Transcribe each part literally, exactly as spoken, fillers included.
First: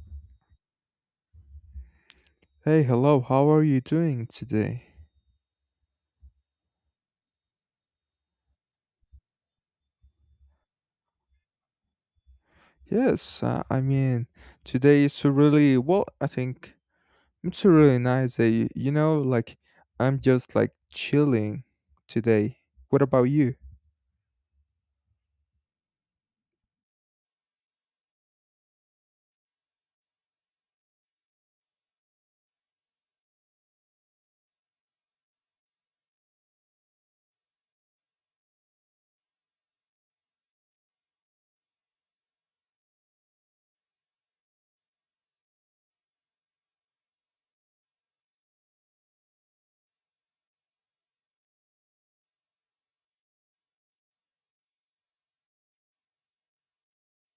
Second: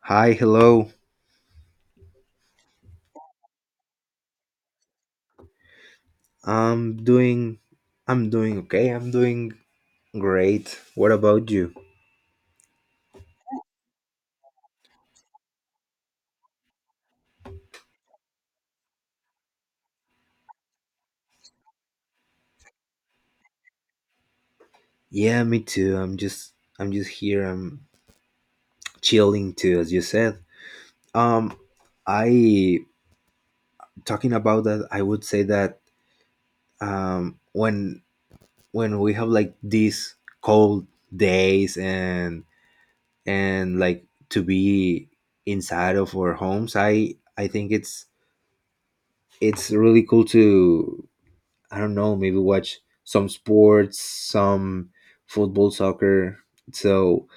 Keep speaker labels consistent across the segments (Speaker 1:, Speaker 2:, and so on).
Speaker 1: Hi, hello.
Speaker 2: Hey, hello, how are you doing today?
Speaker 1: I'm doing I'm doing okay. I'm doing great. What about you?
Speaker 2: Yes, uh, I mean, today is a really, well, I think it's a really nice day. You know, like, I'm just like chilling today. What about you?
Speaker 1: Yeah, me too. I'm just I'm just here. I'm chilling too, as you said. Um I talking about that, I would say that, um when when we have like these cold days, and and like to be inside of our homes, I I think it's it's really cool to, I don't know, maybe watch some sports, some football, soccer. So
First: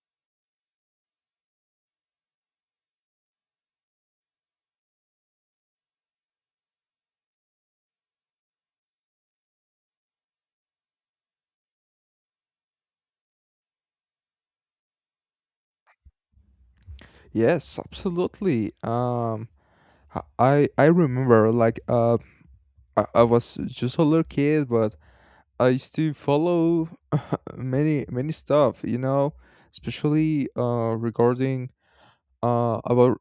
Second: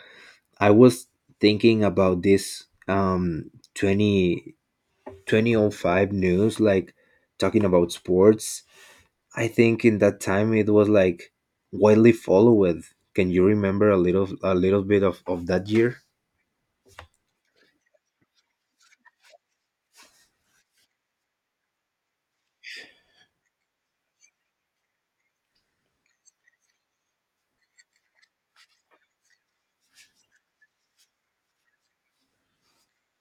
Speaker 1: I was thinking about this um 20 twenty oh five news, like talking about sports. I think in that time it was like widely followed. Can you remember a little a little bit of, of that year?
Speaker 2: Yes, absolutely. Um, I I I remember like uh I, I was just a little kid, but I used to follow many many stuff, you know, especially uh regarding uh about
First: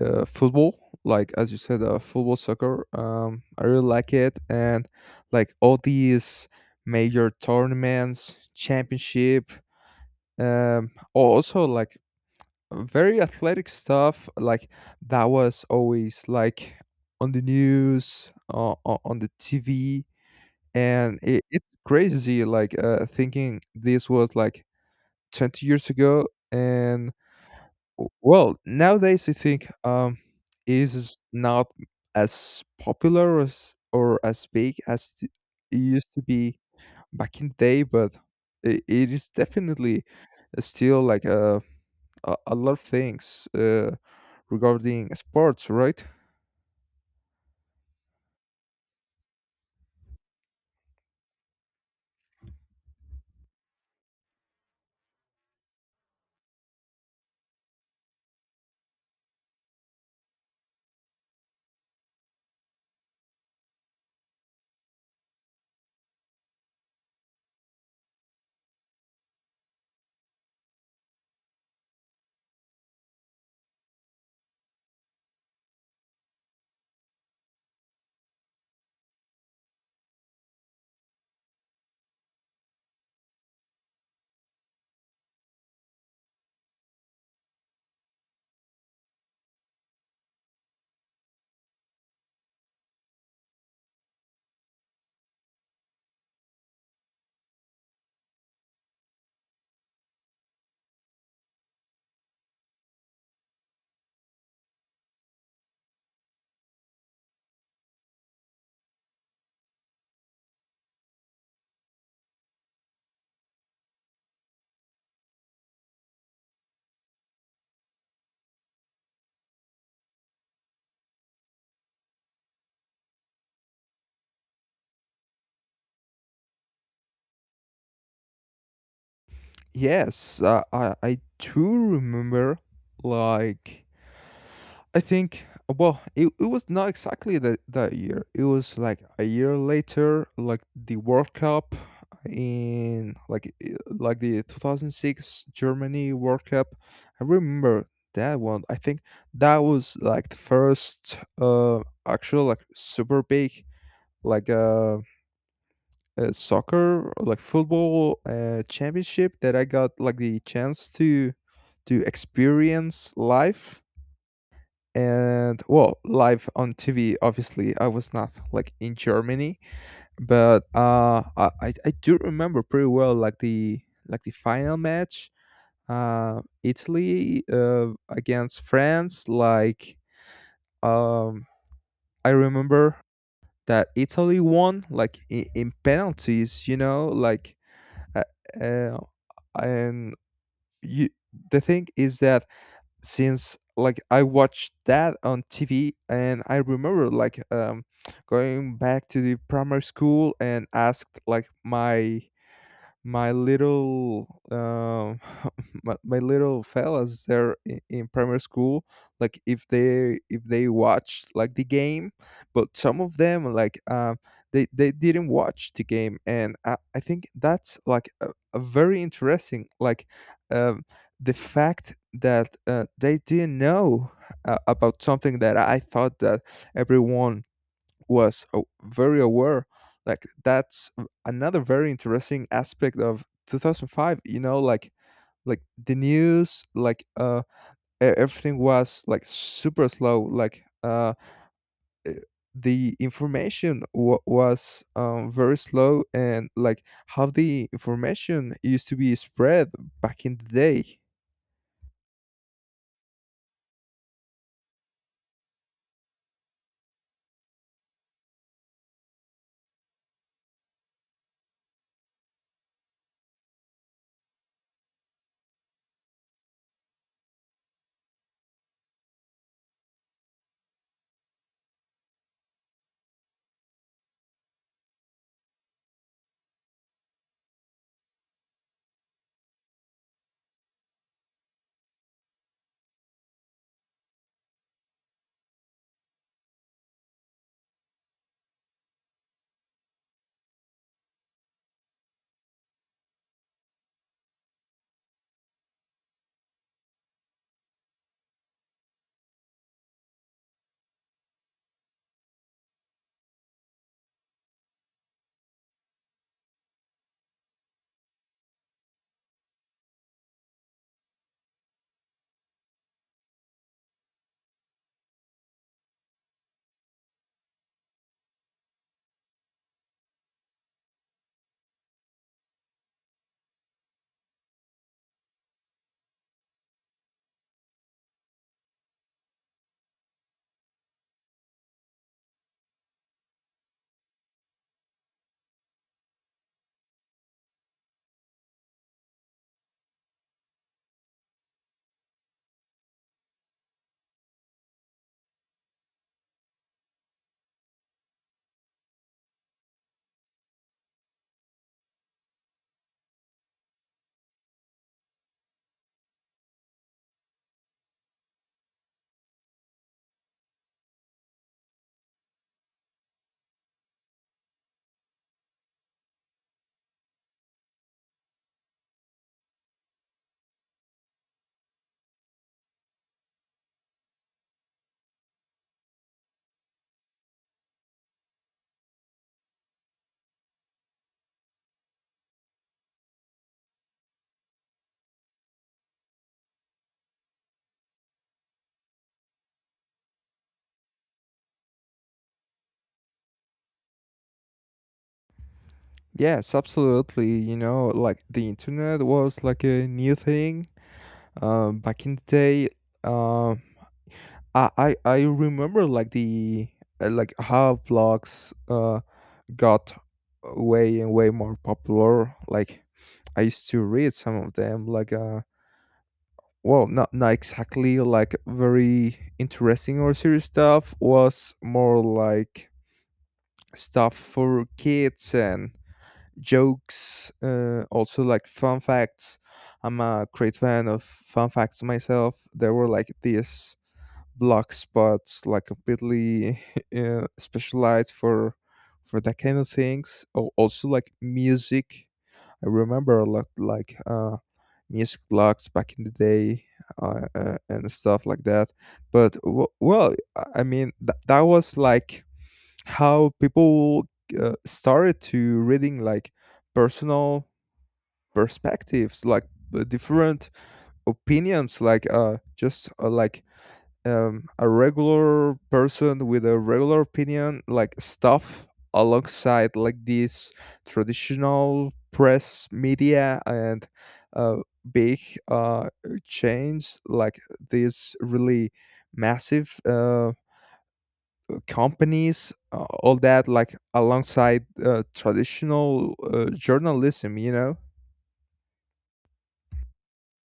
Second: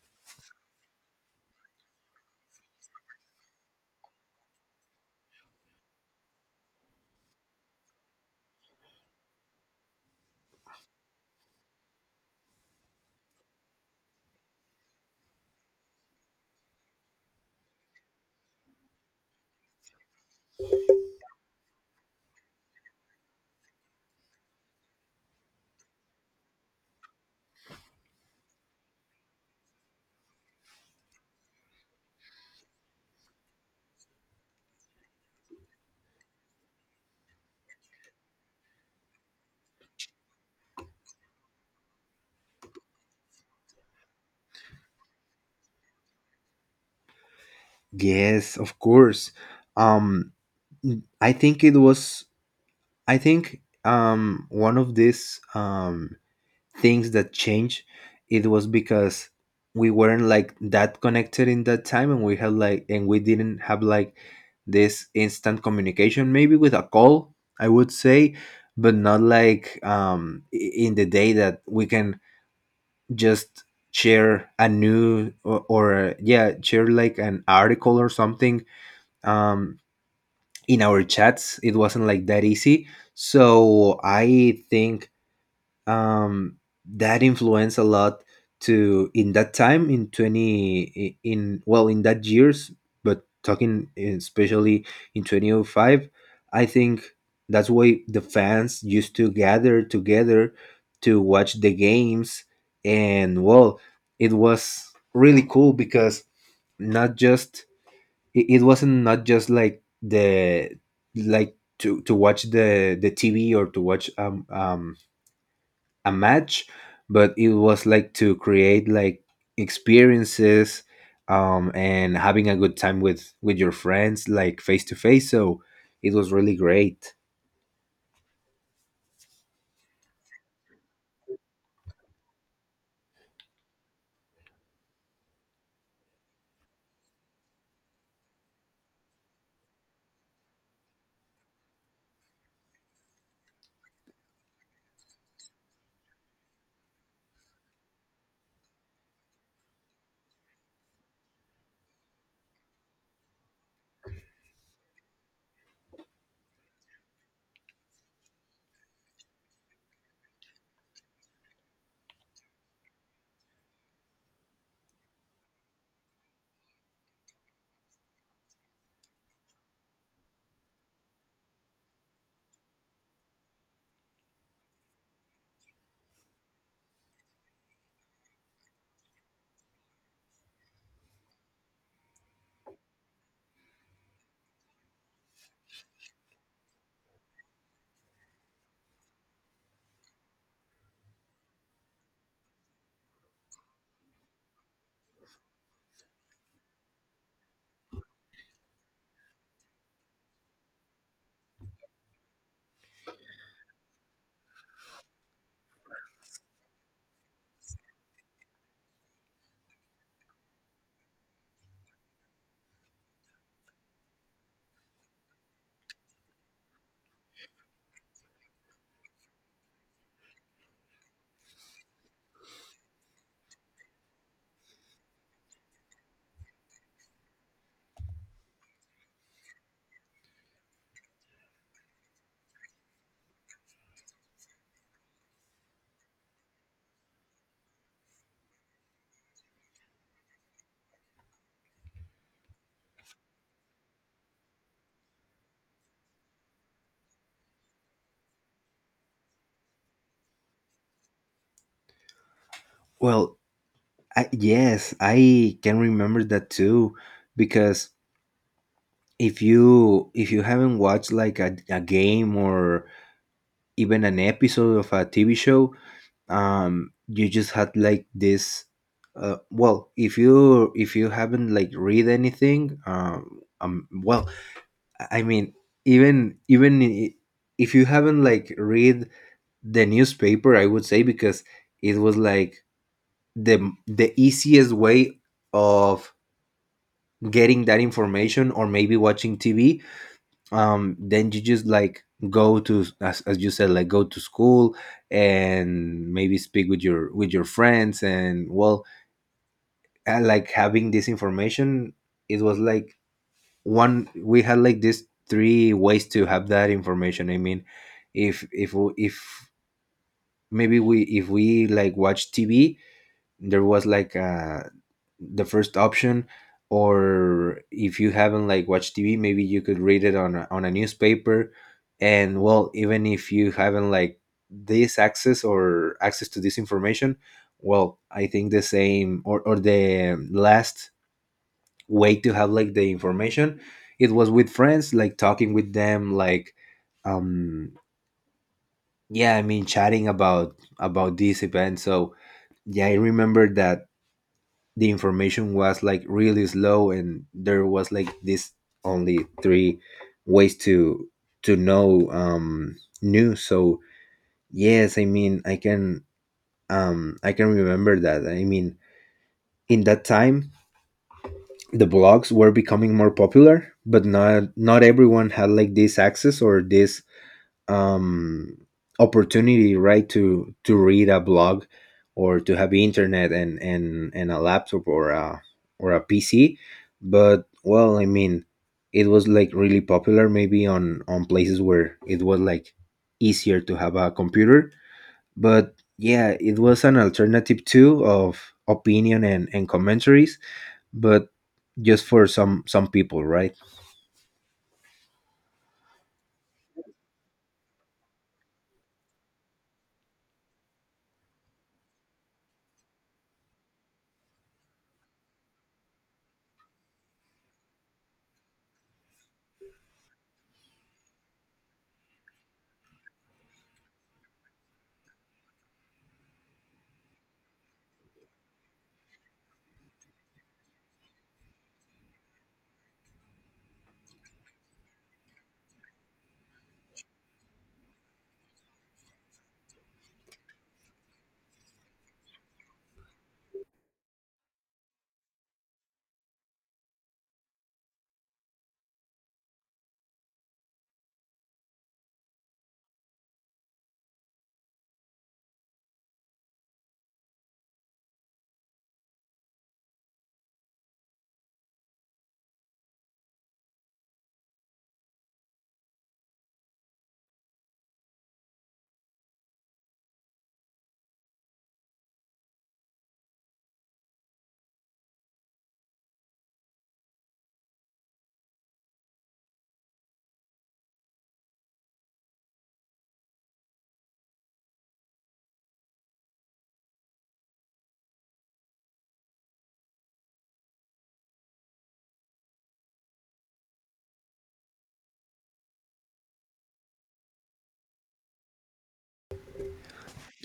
Speaker 2: uh, football like as you said uh, football soccer um I really like it and like all these major tournaments championship um al- also like very athletic stuff like that was always like on the news uh, o- on the tv and it, it's crazy like uh thinking this was like twenty years ago and W- Well, nowadays I think um, it is not as popular as, or as big as t- it used to be back in the day, but it, it is definitely still like a, a, a lot of things uh, regarding sports, right?
Speaker 1: Yes, of course. Um I think it was I think, um one of these, um things that change. It was because we weren't like that connected in that time, and, we had like and we didn't have like this instant communication, maybe with a call, I would say, but not like, um i- in the day that we can just share a new, or, or uh, yeah, share like an article or something, um in our chats, it wasn't like that easy, so I think, um, that influenced a lot to in that time, in twenty i- in, well, in that years, but talking, eh, especially in two thousand five, I think that's why the fans used to gather together to watch the games, and, well, it was really cool because, not just it, it wasn't not just like the, like to to watch the the T V, or to watch, um um a match, but it was like to create like experiences, um and having a good time with with your friends, like face to face, so it was really great.
Speaker 2: Yes, uh, I, I do remember like I think well, it, it was not exactly that that year. It was like a year later, like the World Cup in like i- like the two thousand six Germany World Cup. I remember that one. I think that was like the first uh actual like super big like uh, uh soccer like football uh championship that I got like the chance to to experience live and well live on tv obviously I was not like in germany but uh i i I do remember pretty well like the like the final match uh italy uh against france like um I remember that italy won like in, in penalties you know like uh, uh, and you the thing is that since like I watched that on T V and I remember like um going back to the primary school and asked like my my little um my, my little fellas there in, in primary school like if they if they watched like the game but some of them like um they they didn't watch the game and i, I think that's like a, a very interesting like um the fact that uh, they didn't know uh, about something that I thought that everyone was a- very aware like that's another very interesting aspect of two thousand five you know like like the news like uh e- everything was like super slow like uh uh, the information wa was um, very slow and like how the information used to be spread back in the day.
Speaker 1: Well, I, yes, I can remember that too, because if you if you haven't watched like a, a game, or even an episode of a T V show, um you just had like this. Uh, well if you if you haven't like read anything, um, um well, i I mean, even even i- if you haven't like read the newspaper, I would say, because it was like the the easiest way of getting that information, or maybe watching T V, um then you just like go to, as, as you said, like, go to school and maybe speak with your with your friends, and, well, uh, like having this information, it was like one, we had like this three ways to have that information, I mean, if if if, maybe we if we like watch T V, there was like a the first option, or if you haven't like watched T V, maybe you could read it on a, on a newspaper, and, well, even if you haven't like this access, or access to this information, well, I think the same, or, or the last way to have like the information, it was with friends, like talking with them, like, um yeah, I mean, chatting about about this event, so, yeah, I remember that the information was like really slow, and there was like this only three ways to to know um news. So, yes, I mean, i can um I can remember that, I mean, in that time the blogs were becoming more popular, but not not everyone had like this access, or this, um, opportunity, right? To to read a blog, or to have internet, and and and a laptop, or a or a P C, but, well, I mean, it was like really popular maybe on on places where it was like easier to have a computer, but, yeah, it was an alternative too, of opinion, and and commentaries, but just for some some people, right?
Speaker 2: Yes, absolutely. You know, like the internet was like a new thing um, back in the day. Um, I I, I remember like the uh, like how vlogs uh got way and way more popular. Like I used to read some of them. Like uh, well, not not exactly like very interesting or serious stuff. Was more like stuff for kids and jokes. Uh, also like fun facts. I'm a great fan of fun facts myself. There were like this blog spots like completely uh, specialized for for that kind of things. Or also like music I remember a lot like uh music blogs back in the day, uh, uh, and stuff like that but w- well i I mean th- that was like how people uh, started to reading like personal perspectives like uh, different opinions like uh just uh, like um, a regular person with a regular opinion like stuff alongside like this traditional press media and uh, big uh, chains like these really massive uh, companies uh, all that like alongside uh, traditional uh, journalism, you know.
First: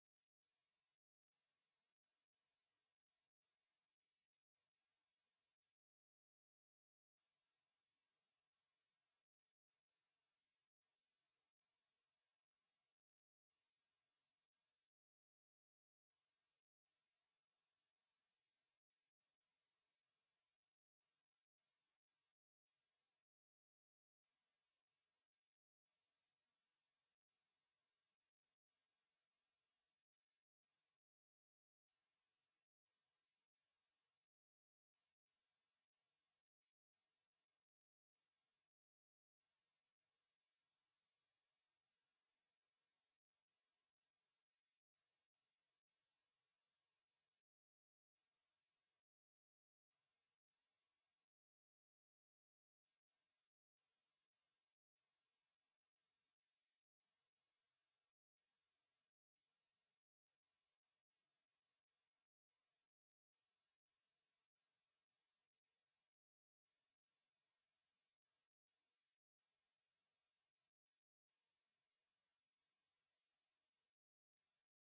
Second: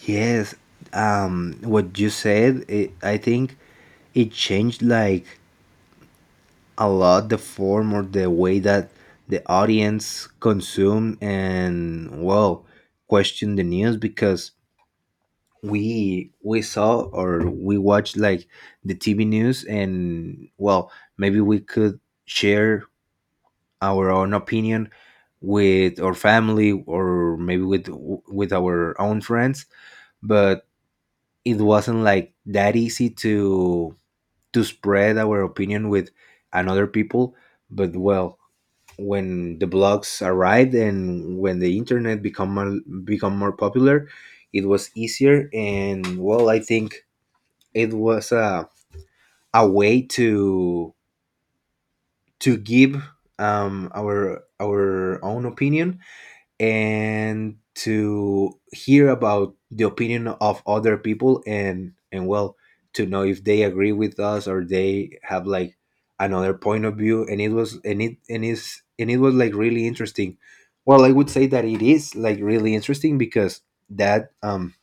Speaker 1: Yes, um, what you said, it, I think it changed like a lot the form, or the way that the audience consumed, and, well, questioned the news, because we we saw, or we watched, like, the T V news, and, well, maybe we could share our own opinion with our family, or maybe with with our own friends, but it wasn't like that easy to to spread our opinion with another people. But, well, when the blogs arrived, and when the internet become more, become more popular, it was easier, and, well, I think it was a, a way to to give, um, our our own opinion, and to hear about the opinion of other people, and and well, to know if they agree with us, or they have like another point of view, and it was and it and is and it was like really interesting. Well, I would say that it is like really interesting, because, that um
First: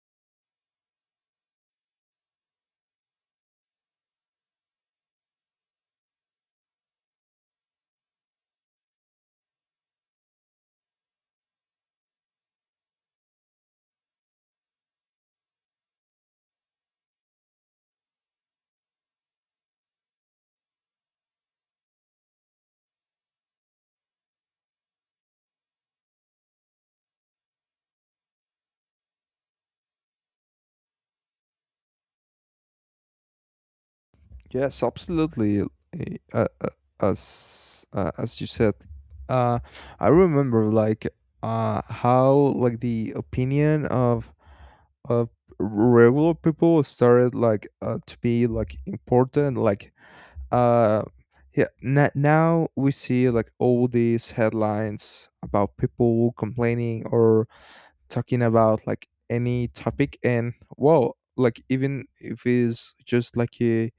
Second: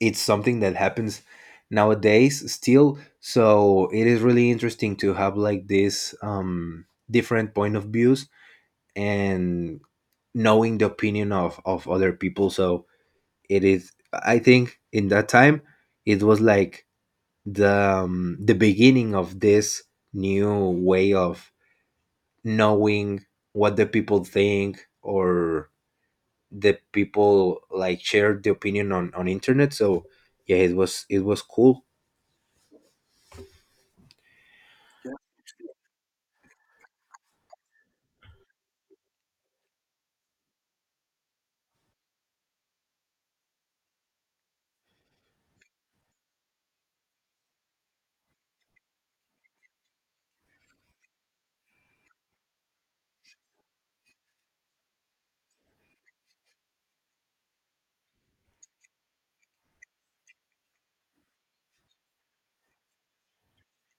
Speaker 1: it's something that happens nowadays still, so it is really interesting to have like this um different point of views and knowing the opinion of of other people so it is. I think in that time it was like, the um, the beginning of this new way of knowing what the people think, or the people like share the opinion on on internet, so, yeah, it was it was cool.
Speaker 2: Yes, absolutely. Eh, Uh, uh, as uh, as you said, uh, I remember like uh, how like the opinion of of regular people started like uh, to be like important. Like uh, yeah, na now we see like all these headlines about people complaining or talking about like any topic, and wow, like even if it's just like a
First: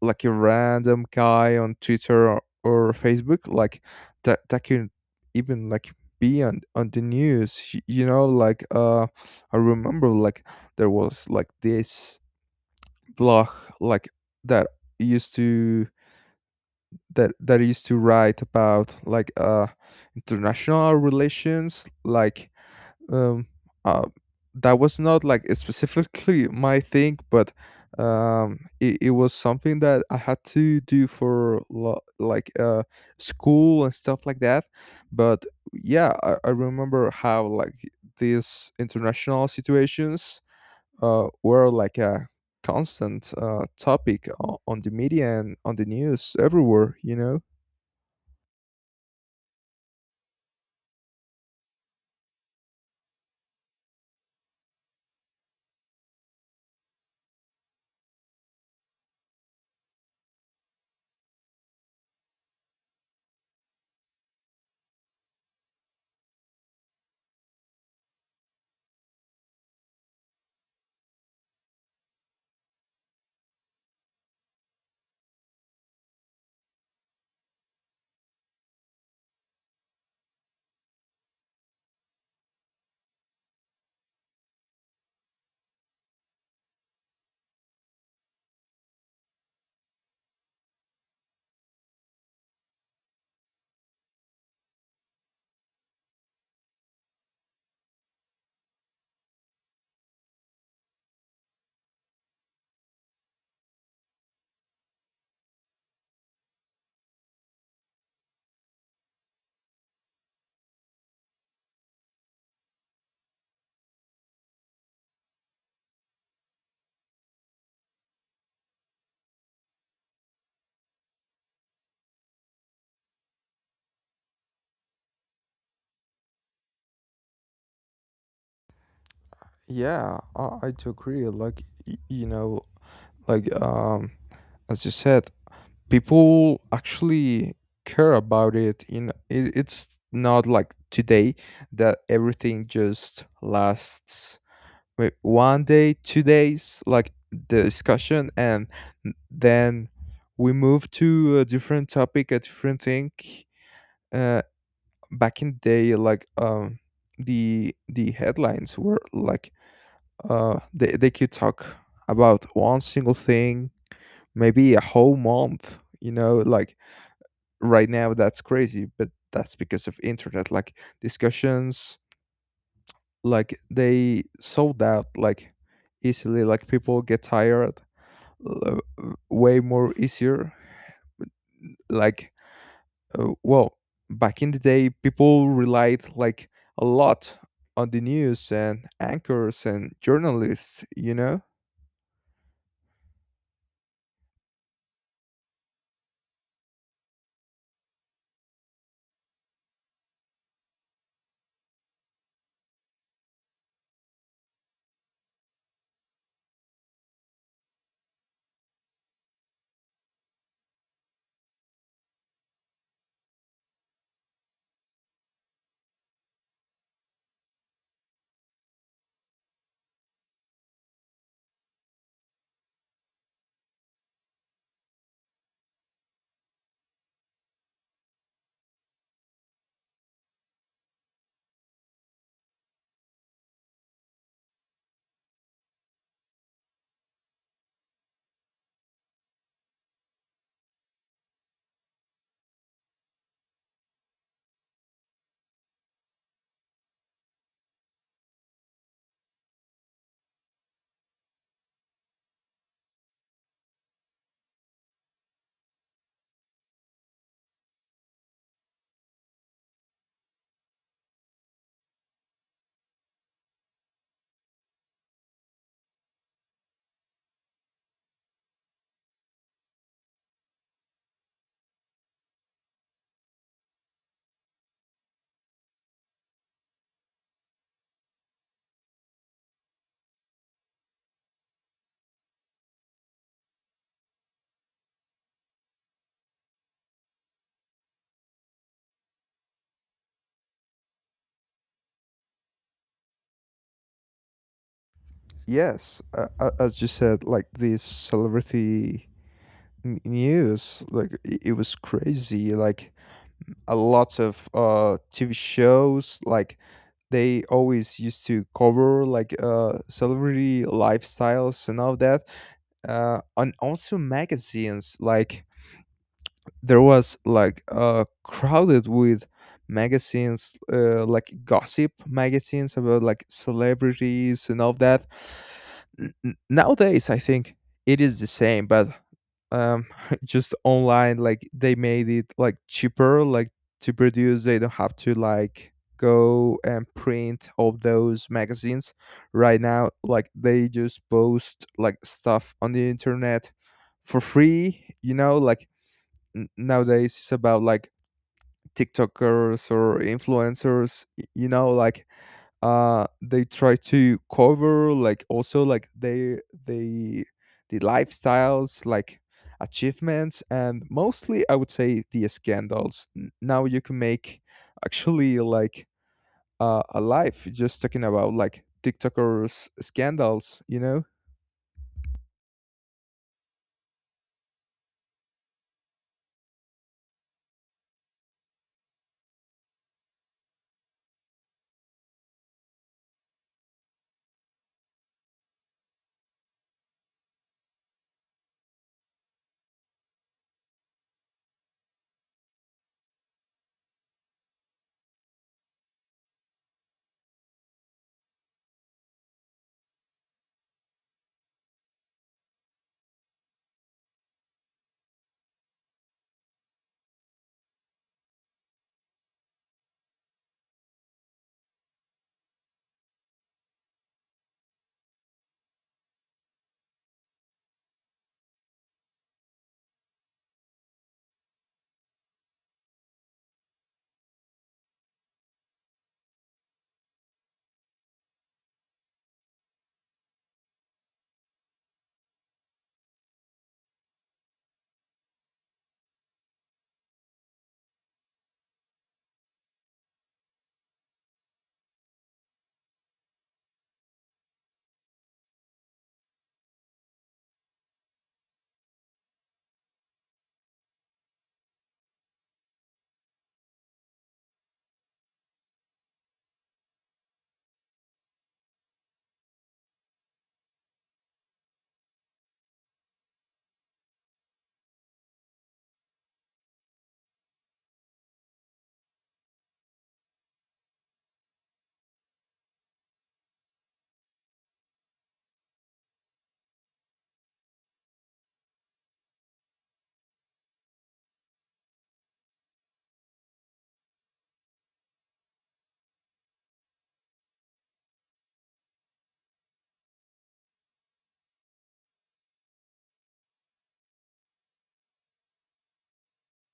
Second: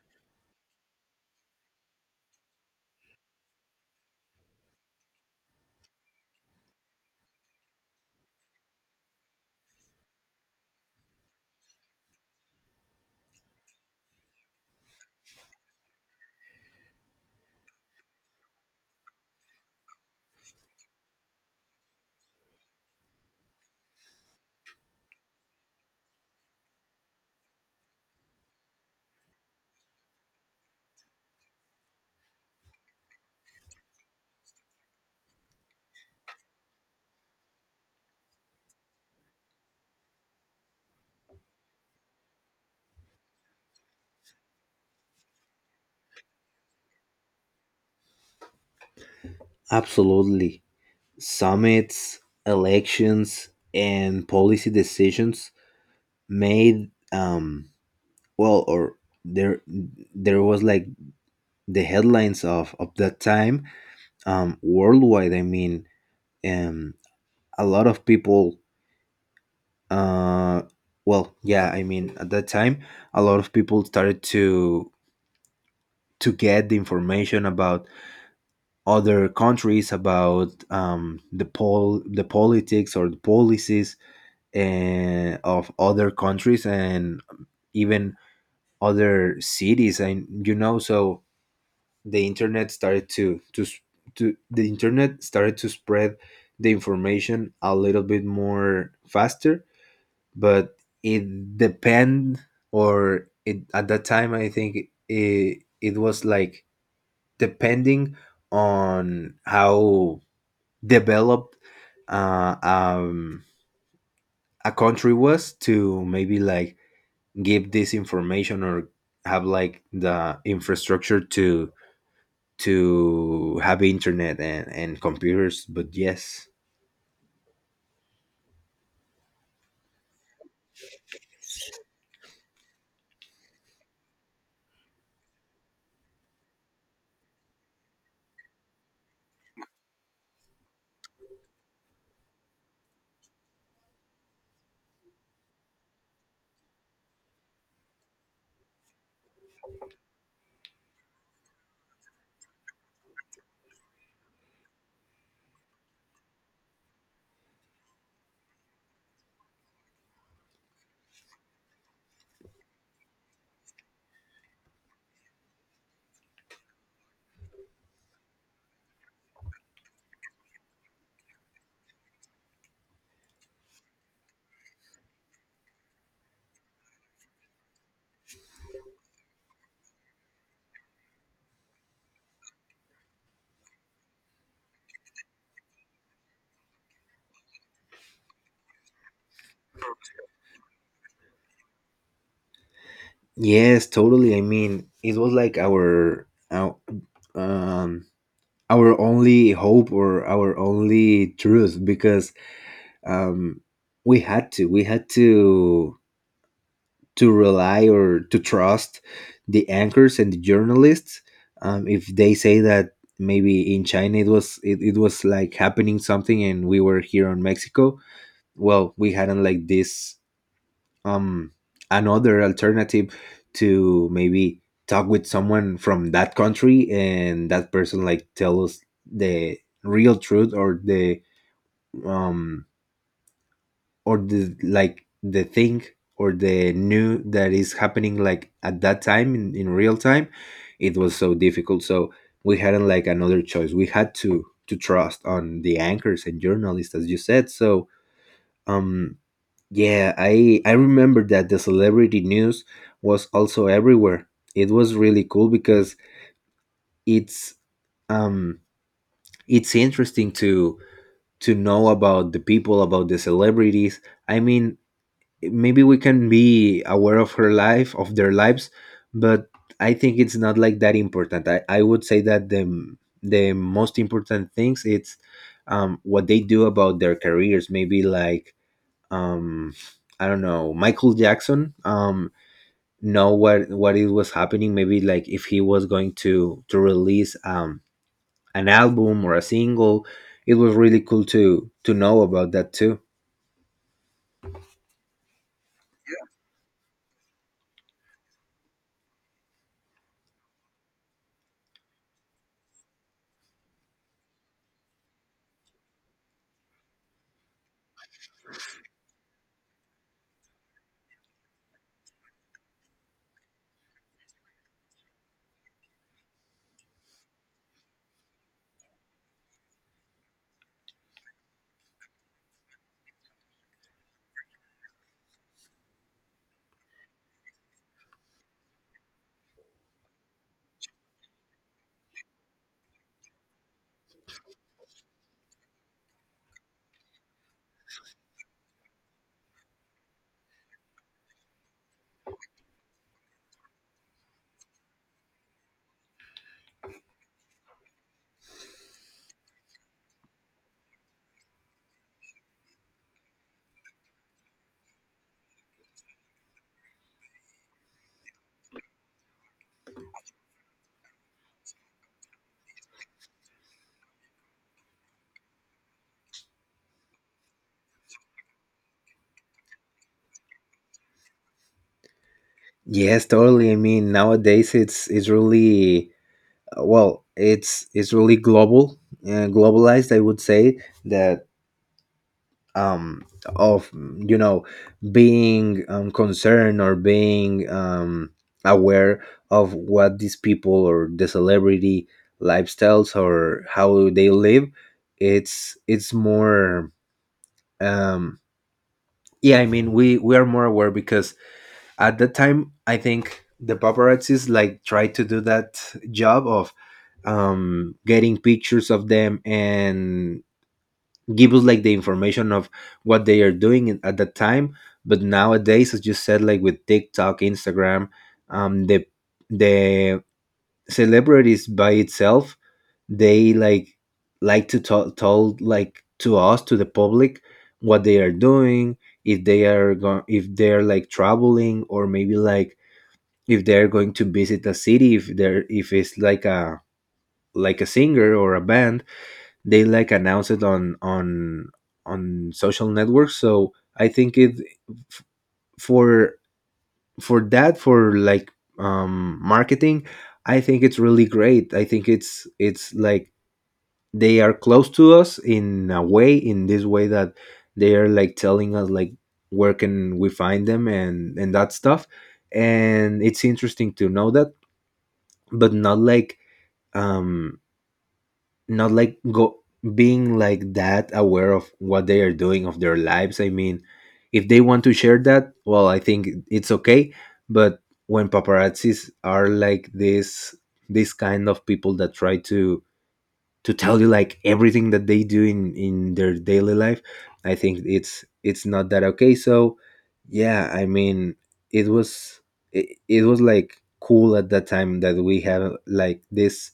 Speaker 2: like a random guy on Twitter or, or Facebook, like that that can even like be on on the news. y- You know, like uh, I remember like there was like this blog like that used to that that used to write about like uh international relations like um uh that was not like specifically my thing but um it, it was something that I had to do for lo- like uh school and stuff like that but yeah i, I remember how like these international situations uh were like a constant uh topic on, on the media and on the news everywhere, you know.
Speaker 1: Absolutely. Summits, elections, and policy decisions made, um well, or there there was like the headlines of of that time, um worldwide, I mean, um a lot of people uh well, yeah, I mean, at that time, a lot of people started to to get the information about other countries, about, um the pol the politics, or the policies, uh, of other countries, and even other cities, and you know, so, the internet started to to s- to the internet started to spread the information a little bit more faster. But, it depend or it at that time, I think, it it was like depending on how developed, uh, um, a country was, to maybe like give this information, or have like the infrastructure to to have internet, and, and computers. But, yes.
Speaker 2: Yeah i, I do agree like y- you know like um as you said people actually care about it in it, it's not like today that everything just lasts wait, one day two days like the discussion and n- then we move to a different topic a different thing, uh back in the day like um the the headlines were like uh they, they could talk about one single thing maybe a whole month you know like right now that's crazy but that's because of internet like discussions like they sold out like easily like people get tired, uh, way more easier like uh, well back in the day people relied like a lot on the news and anchors and journalists, you know.
Speaker 1: Yes, totally, I mean, it was like, our, our um our only hope, or our only truth, because, um we had to we had to to rely, or to trust, the anchors and the journalists, um if they say that, maybe in China, it was it, it was like happening something, and we were here in Mexico, well, we hadn't like this, um another alternative, to maybe talk with someone from that country, and that person like tell us the real truth, or the, um or the like the thing, or the new that is happening, like at that time in, in real time, it was so difficult, so we hadn't like another choice, we had to to trust on the anchors and journalists, as you said. So, um yeah, I I remember that the celebrity news was also everywhere. It was really cool because, it's um it's interesting to to know about the people, about the celebrities. I mean, maybe we can be aware of her life, of their lives, but I think it's not like that important. I, I would say that the the most important things it's, um what they do about their careers, maybe like, um I don't know, Michael Jackson, um know what what it was happening, maybe like if he was going to to release, um an album or a single. It was really cool to to know about that too.
Speaker 2: Yes, uh, uh, as you said like this celebrity n- news like it, it was crazy like a lots of uh T V shows like they always used to cover like uh celebrity lifestyles and all that uh and also magazines like there was like uh, crowded with magazines uh, like gossip magazines about like celebrities and all that. N- n- nowadays I think it is the same but um just online like they made it like cheaper like to produce they don't have to like go and print all those magazines right now like they just post like stuff on the internet for free you know like n- nowadays it's about like TikTokers or influencers, y- you know, like uh they try to cover like also like they they the lifestyles like achievements and mostly I would say the scandals. N- Now you can make actually like uh, a life just talking about like TikTokers scandals, you know?
Speaker 1: Yes, totally, I mean, nowadays it's it's really, well, it's it's really, global uh, globalized, I would say that, um, of mm, you know, being, um, concerned, or being, um, aware of what these people, or the celebrity lifestyles, or how they live, it's it's more, um, yeah, I mean, we we are more aware, because at that time I think the paparazzis like try to do that job of, um, getting pictures of them, and give us like the information of what they are doing, in- at that time. But nowadays, as you said, like with TikTok, Instagram, um the the celebrities by itself, they like like to tell told, like, to us, to the public, what they are doing, if they are going, if they're like traveling, or maybe like, if they're going to visit a city, if they're if it's like a like a singer, or a band, they like announce it on on on social networks, so I think, it f- for for that, for like, um marketing, I think it's really great. I think it's it's like they are close to us in a way, in this way, that they are like telling us, like, where can we find them, and and that stuff, and it's interesting to know that, but not like, um not like, go being like that aware of what they are doing, of their lives, I mean, if they want to share that, well, I think it's okay. But when paparazzis are like this this kind of people that try to to tell you like everything that they do in in their daily life, I think it's it's not that okay. So, yeah, I mean, it was it, it was like cool at that time that we have like this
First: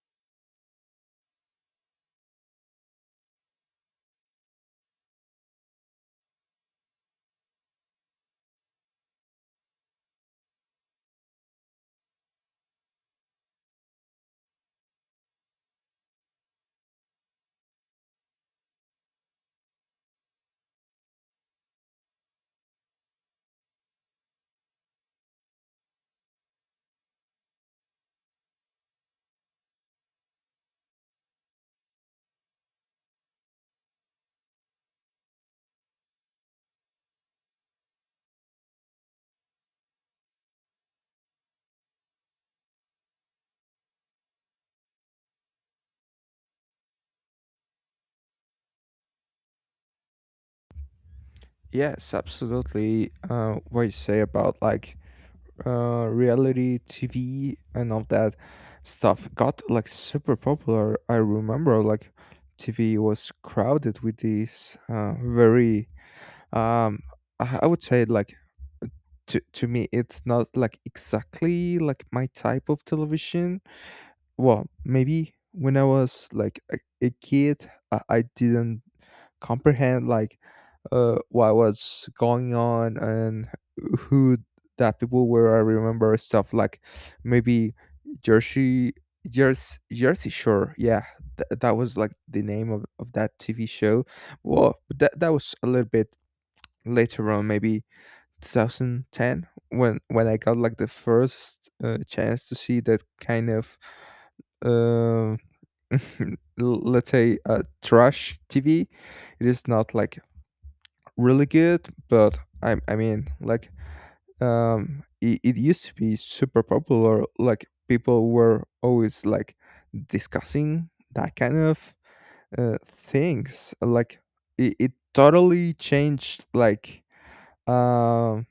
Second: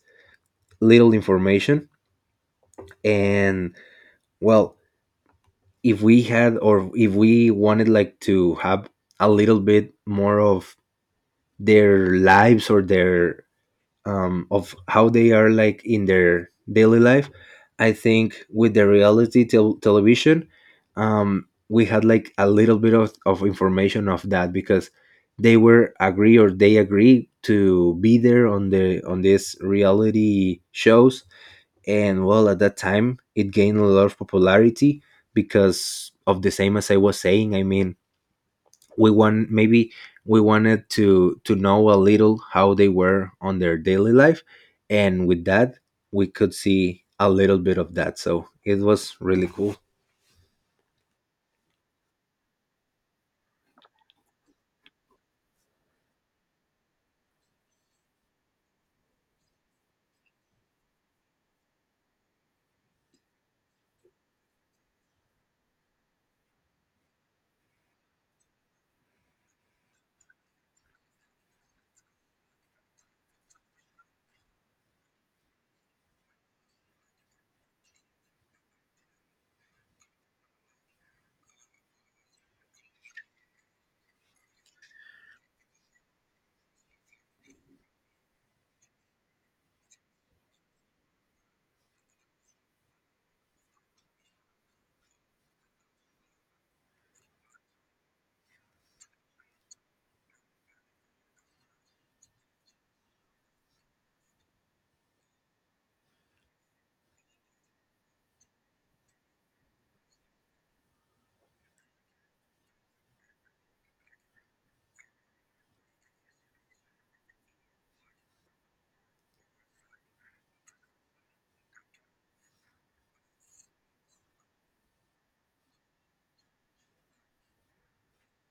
Speaker 1: little information. And well, if we had or if we wanted like to have a little bit more of their lives or their um of how they are like in their daily life, I think with the reality tel- television. Um we had like a little bit of, of information of that because they were agree or they agree to be there on the on these reality shows. And well, at that time it gained a lot of popularity because of the same, as I was saying. I mean, we want maybe we wanted to to know a little how they were on their daily life, and with that we could see a little bit of that. So it was really cool.
Speaker 2: Yes, absolutely. Uh, what you say about like uh, reality T V and all that stuff got like super popular. I remember like T V was crowded with these uh, very um, I I would say like to to me it's not like exactly like my type of television. Well, maybe when I was like a, a kid, I, I didn't comprehend like uh, what was going on and who that people were. I remember stuff like maybe Jersey, Jersey, Jersey Shore. Yeah, th- that was like the name of, of that T V show. Well, that that was a little bit later on, maybe two thousand ten when when I got like the first uh, chance to see that kind of um, l- let's say uh, trash T V. It is not like really good, but I I mean like um it, it used to be super popular. Like people were always like discussing that kind of uh, things. Like it, it totally changed like um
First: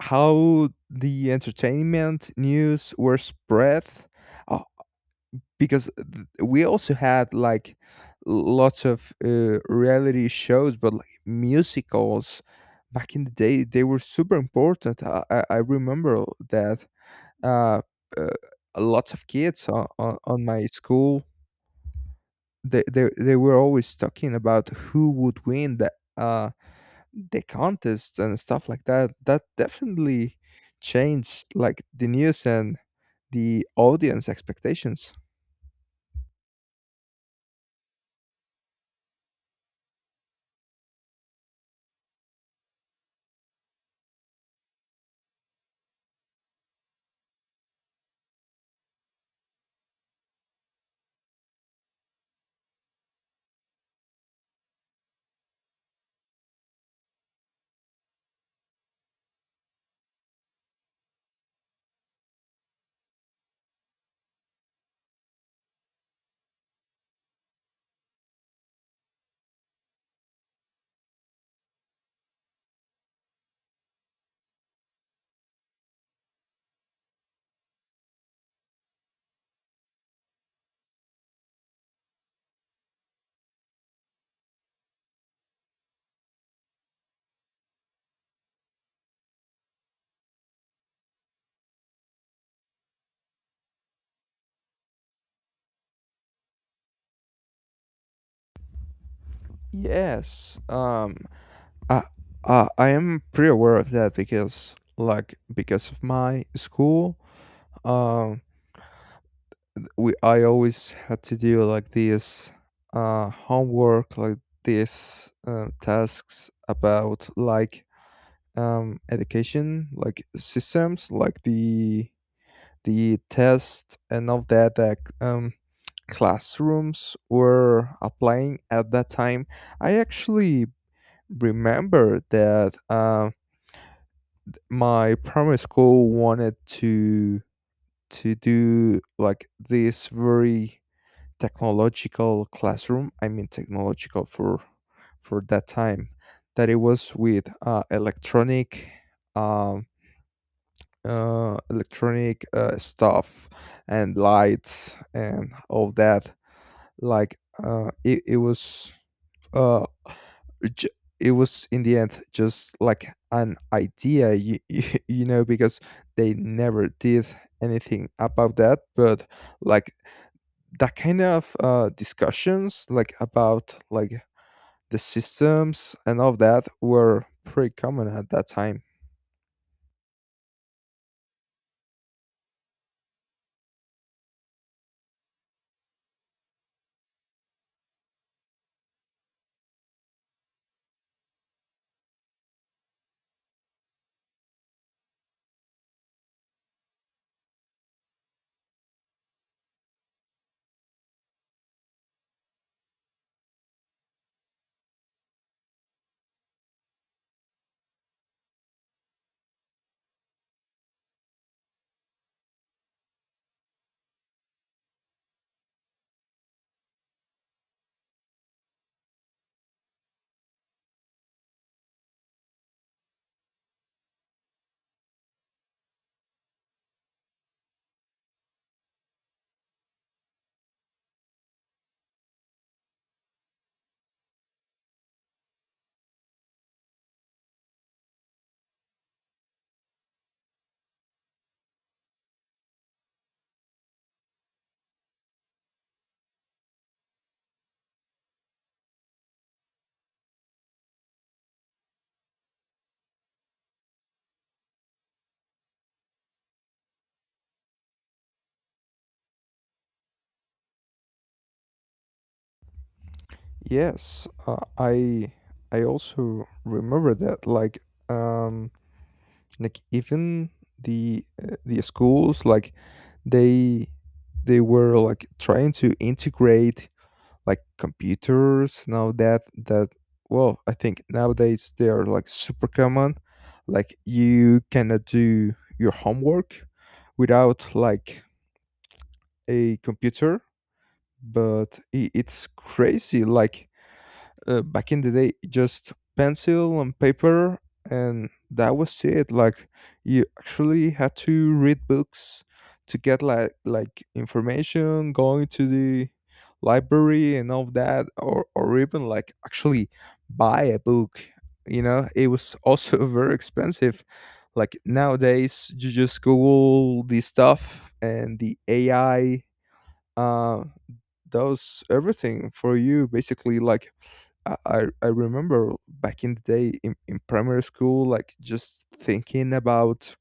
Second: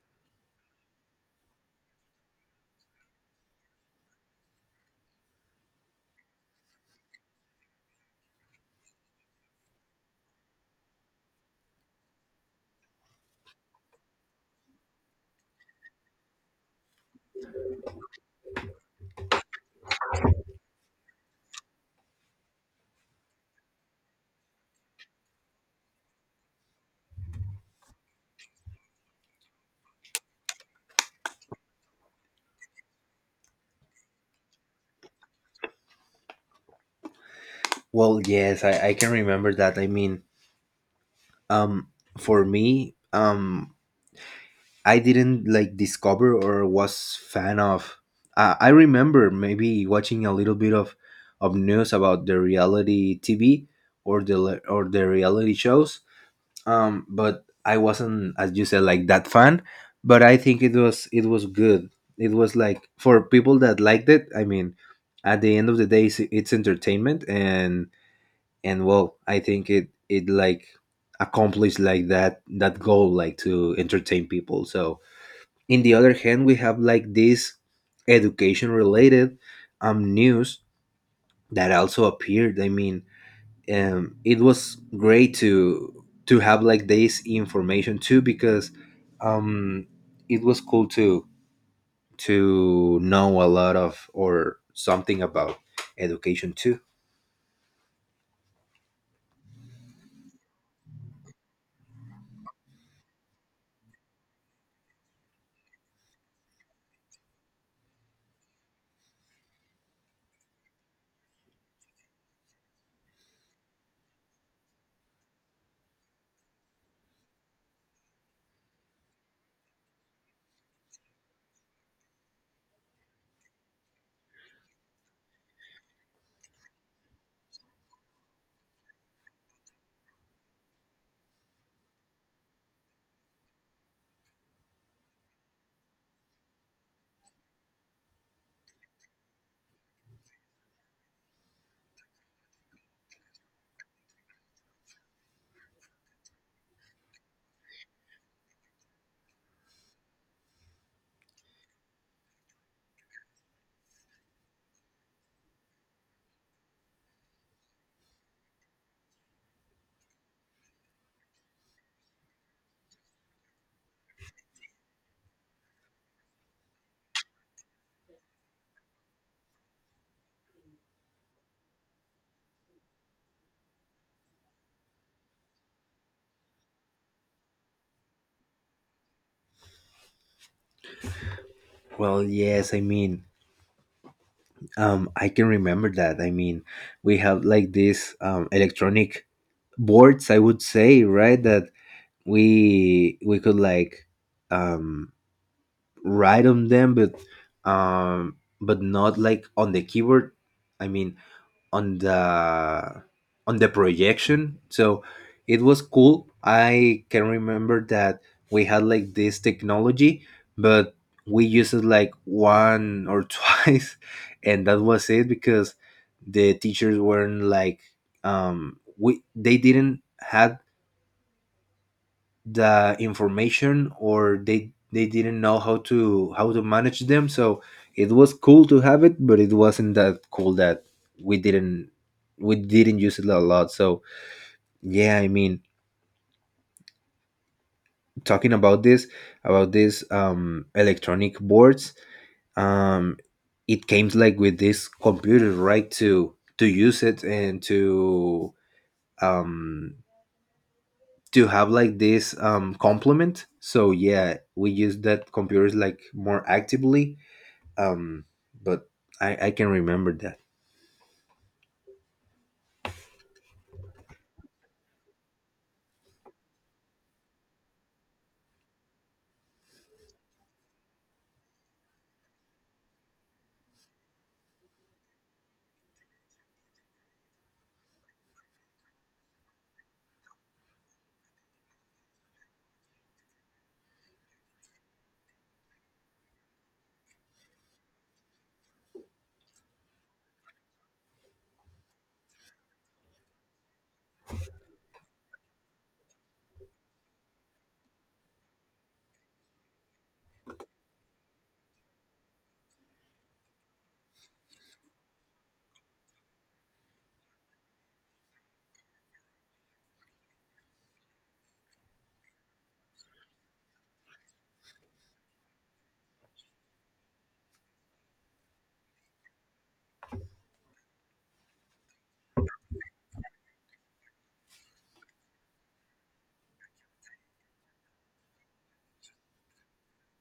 Speaker 2: how the entertainment news were spread. Oh, because th- we also had like lots of uh, reality shows but like musicals back in the day they were super important. i, I I remember that uh, uh, lots of kids on, on, on my school they, they, they were always talking about who would win the, uh, the contest and stuff like that that definitely changed like the news and the audience expectations.
Speaker 1: Well, yes, i, I can remember that. I mean, um for me, um I didn't like discover or was fan of. Uh, I remember maybe watching a little bit of, of news about the reality T V or the le- or the reality shows. Um, but I wasn't, as you said, like that fan. But I think it was it was good. It was like for people that liked it. I mean, at the end of the day, it's, it's entertainment, and and well, I think it it like accomplished like that that goal, like to entertain people. So in the other hand we have like this education related um news that also appeared. I mean, um it was great to to have like this information too, because um it was cool to to know a lot of or something about education too.
Speaker 2: yes um Uh, uh, I am pretty aware of that because, like, because of my school, um, we I always had to do like this uh, homework, like these uh, tasks about like um, education, like systems, like the the test and all that that um, classrooms were applying at that time. I actually remember that. Um, my primary school wanted to to do like this very technological classroom I mean technological for for that time that it was with uh, electronic um uh, electronic uh, stuff and lights and all that like uh, it, it was uh j- it was in the end just like an idea you, you, you know because they never did anything about that but like that kind of uh discussions like about like the systems and all of that were pretty common at that time.
Speaker 1: Well, yes, I mean, um I can remember that. I mean, we have like this um electronic boards, I would say, right? That we we could like, um write on them, but um but not like on the keyboard. I mean, on the on the projection so it was cool. I can remember that we had like this technology, but we used it like one or twice, and that was it because the teachers weren't like, um we they didn't had the information, or they they didn't know how to how to manage them. So it was cool to have it, but it wasn't that cool that we didn't we didn't use it a lot. So yeah, I mean, talking about this about this um electronic boards. um it came like with this computer, right, to to use it and to, um to have like this um complement. So yeah, we use that computers like more actively. um but i i can remember that.
Speaker 2: Yes, uh, i i also remember that like um like even the uh, the schools like they they were like trying to integrate like computers now that that well I think nowadays they are like super common like you cannot do your homework without like a computer but i- it's crazy like uh, back in the day just pencil and paper and that was it like you actually had to read books to get like like information going to the library and all that or or even like actually buy a book you know it was also very expensive like nowadays you just google the stuff and the ai uh does everything for you basically like I, I I remember back in the day in, in primary school, like just thinking about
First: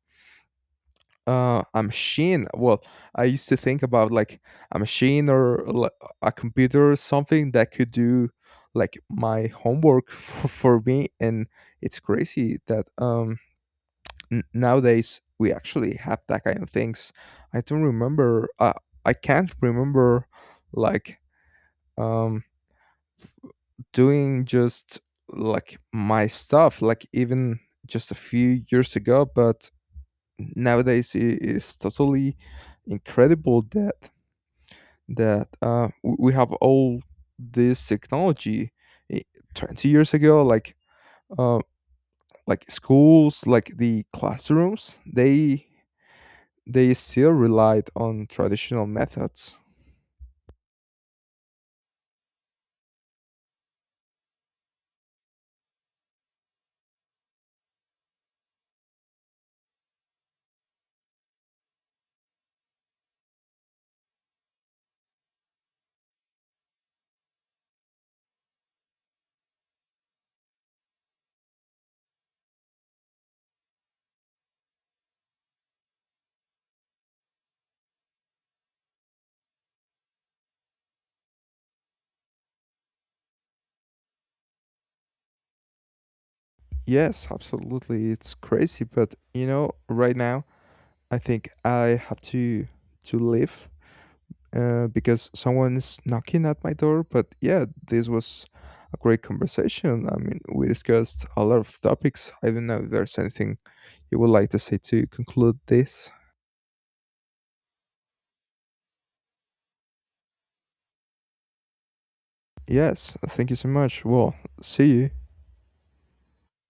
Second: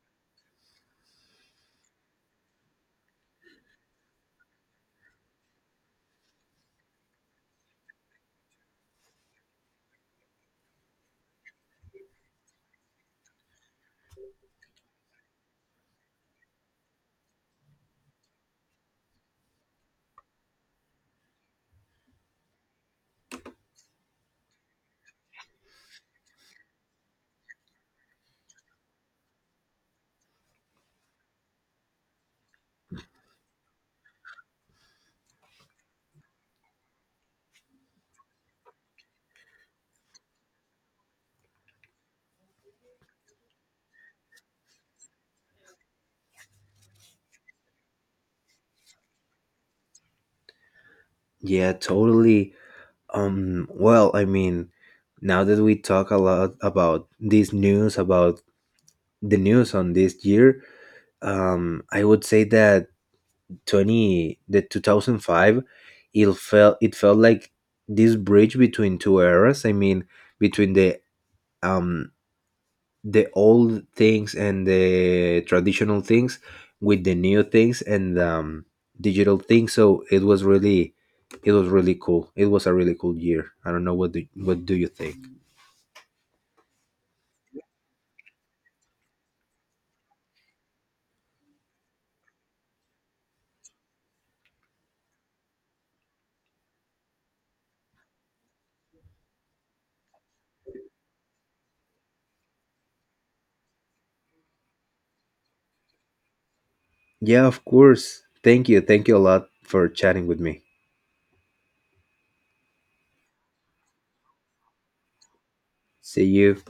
Speaker 2: uh, a machine. Well, I used to think about like a machine or li- a computer or something that could do like my homework for, for me. And it's crazy that um, n- nowadays we actually have that kind of things. I don't remember. Uh, I can't remember like um doing just like my stuff, like even just a few years ago. But nowadays, it is totally incredible that that uh, w- we have all this technology. I- Twenty years ago, like uh, like schools, like the classrooms, they they still relied on traditional methods.
Speaker 1: Yeah, totally. Um well, I mean, now that we talk a lot about this news, about the news on this year, um I would say that 20 the two thousand five it felt it felt like this bridge between two eras. I mean, between the, um the old things and the traditional things with the new things and, um, digital things. So it was really, it was really cool. It was a really cool year. I don't know, what do what do you think?
Speaker 2: Yes, absolutely. It's crazy, but you know, right now I think I have to to leave uh, because someone's knocking at my door. But yeah, this was a great conversation. I mean, we discussed a lot of topics. I don't know if there's anything you would like to say to conclude this.
Speaker 1: Yeah, of course. Thank you. Thank you a lot for chatting with me.
Speaker 2: Yes, thank you so much. Well, see you.
Speaker 1: See you.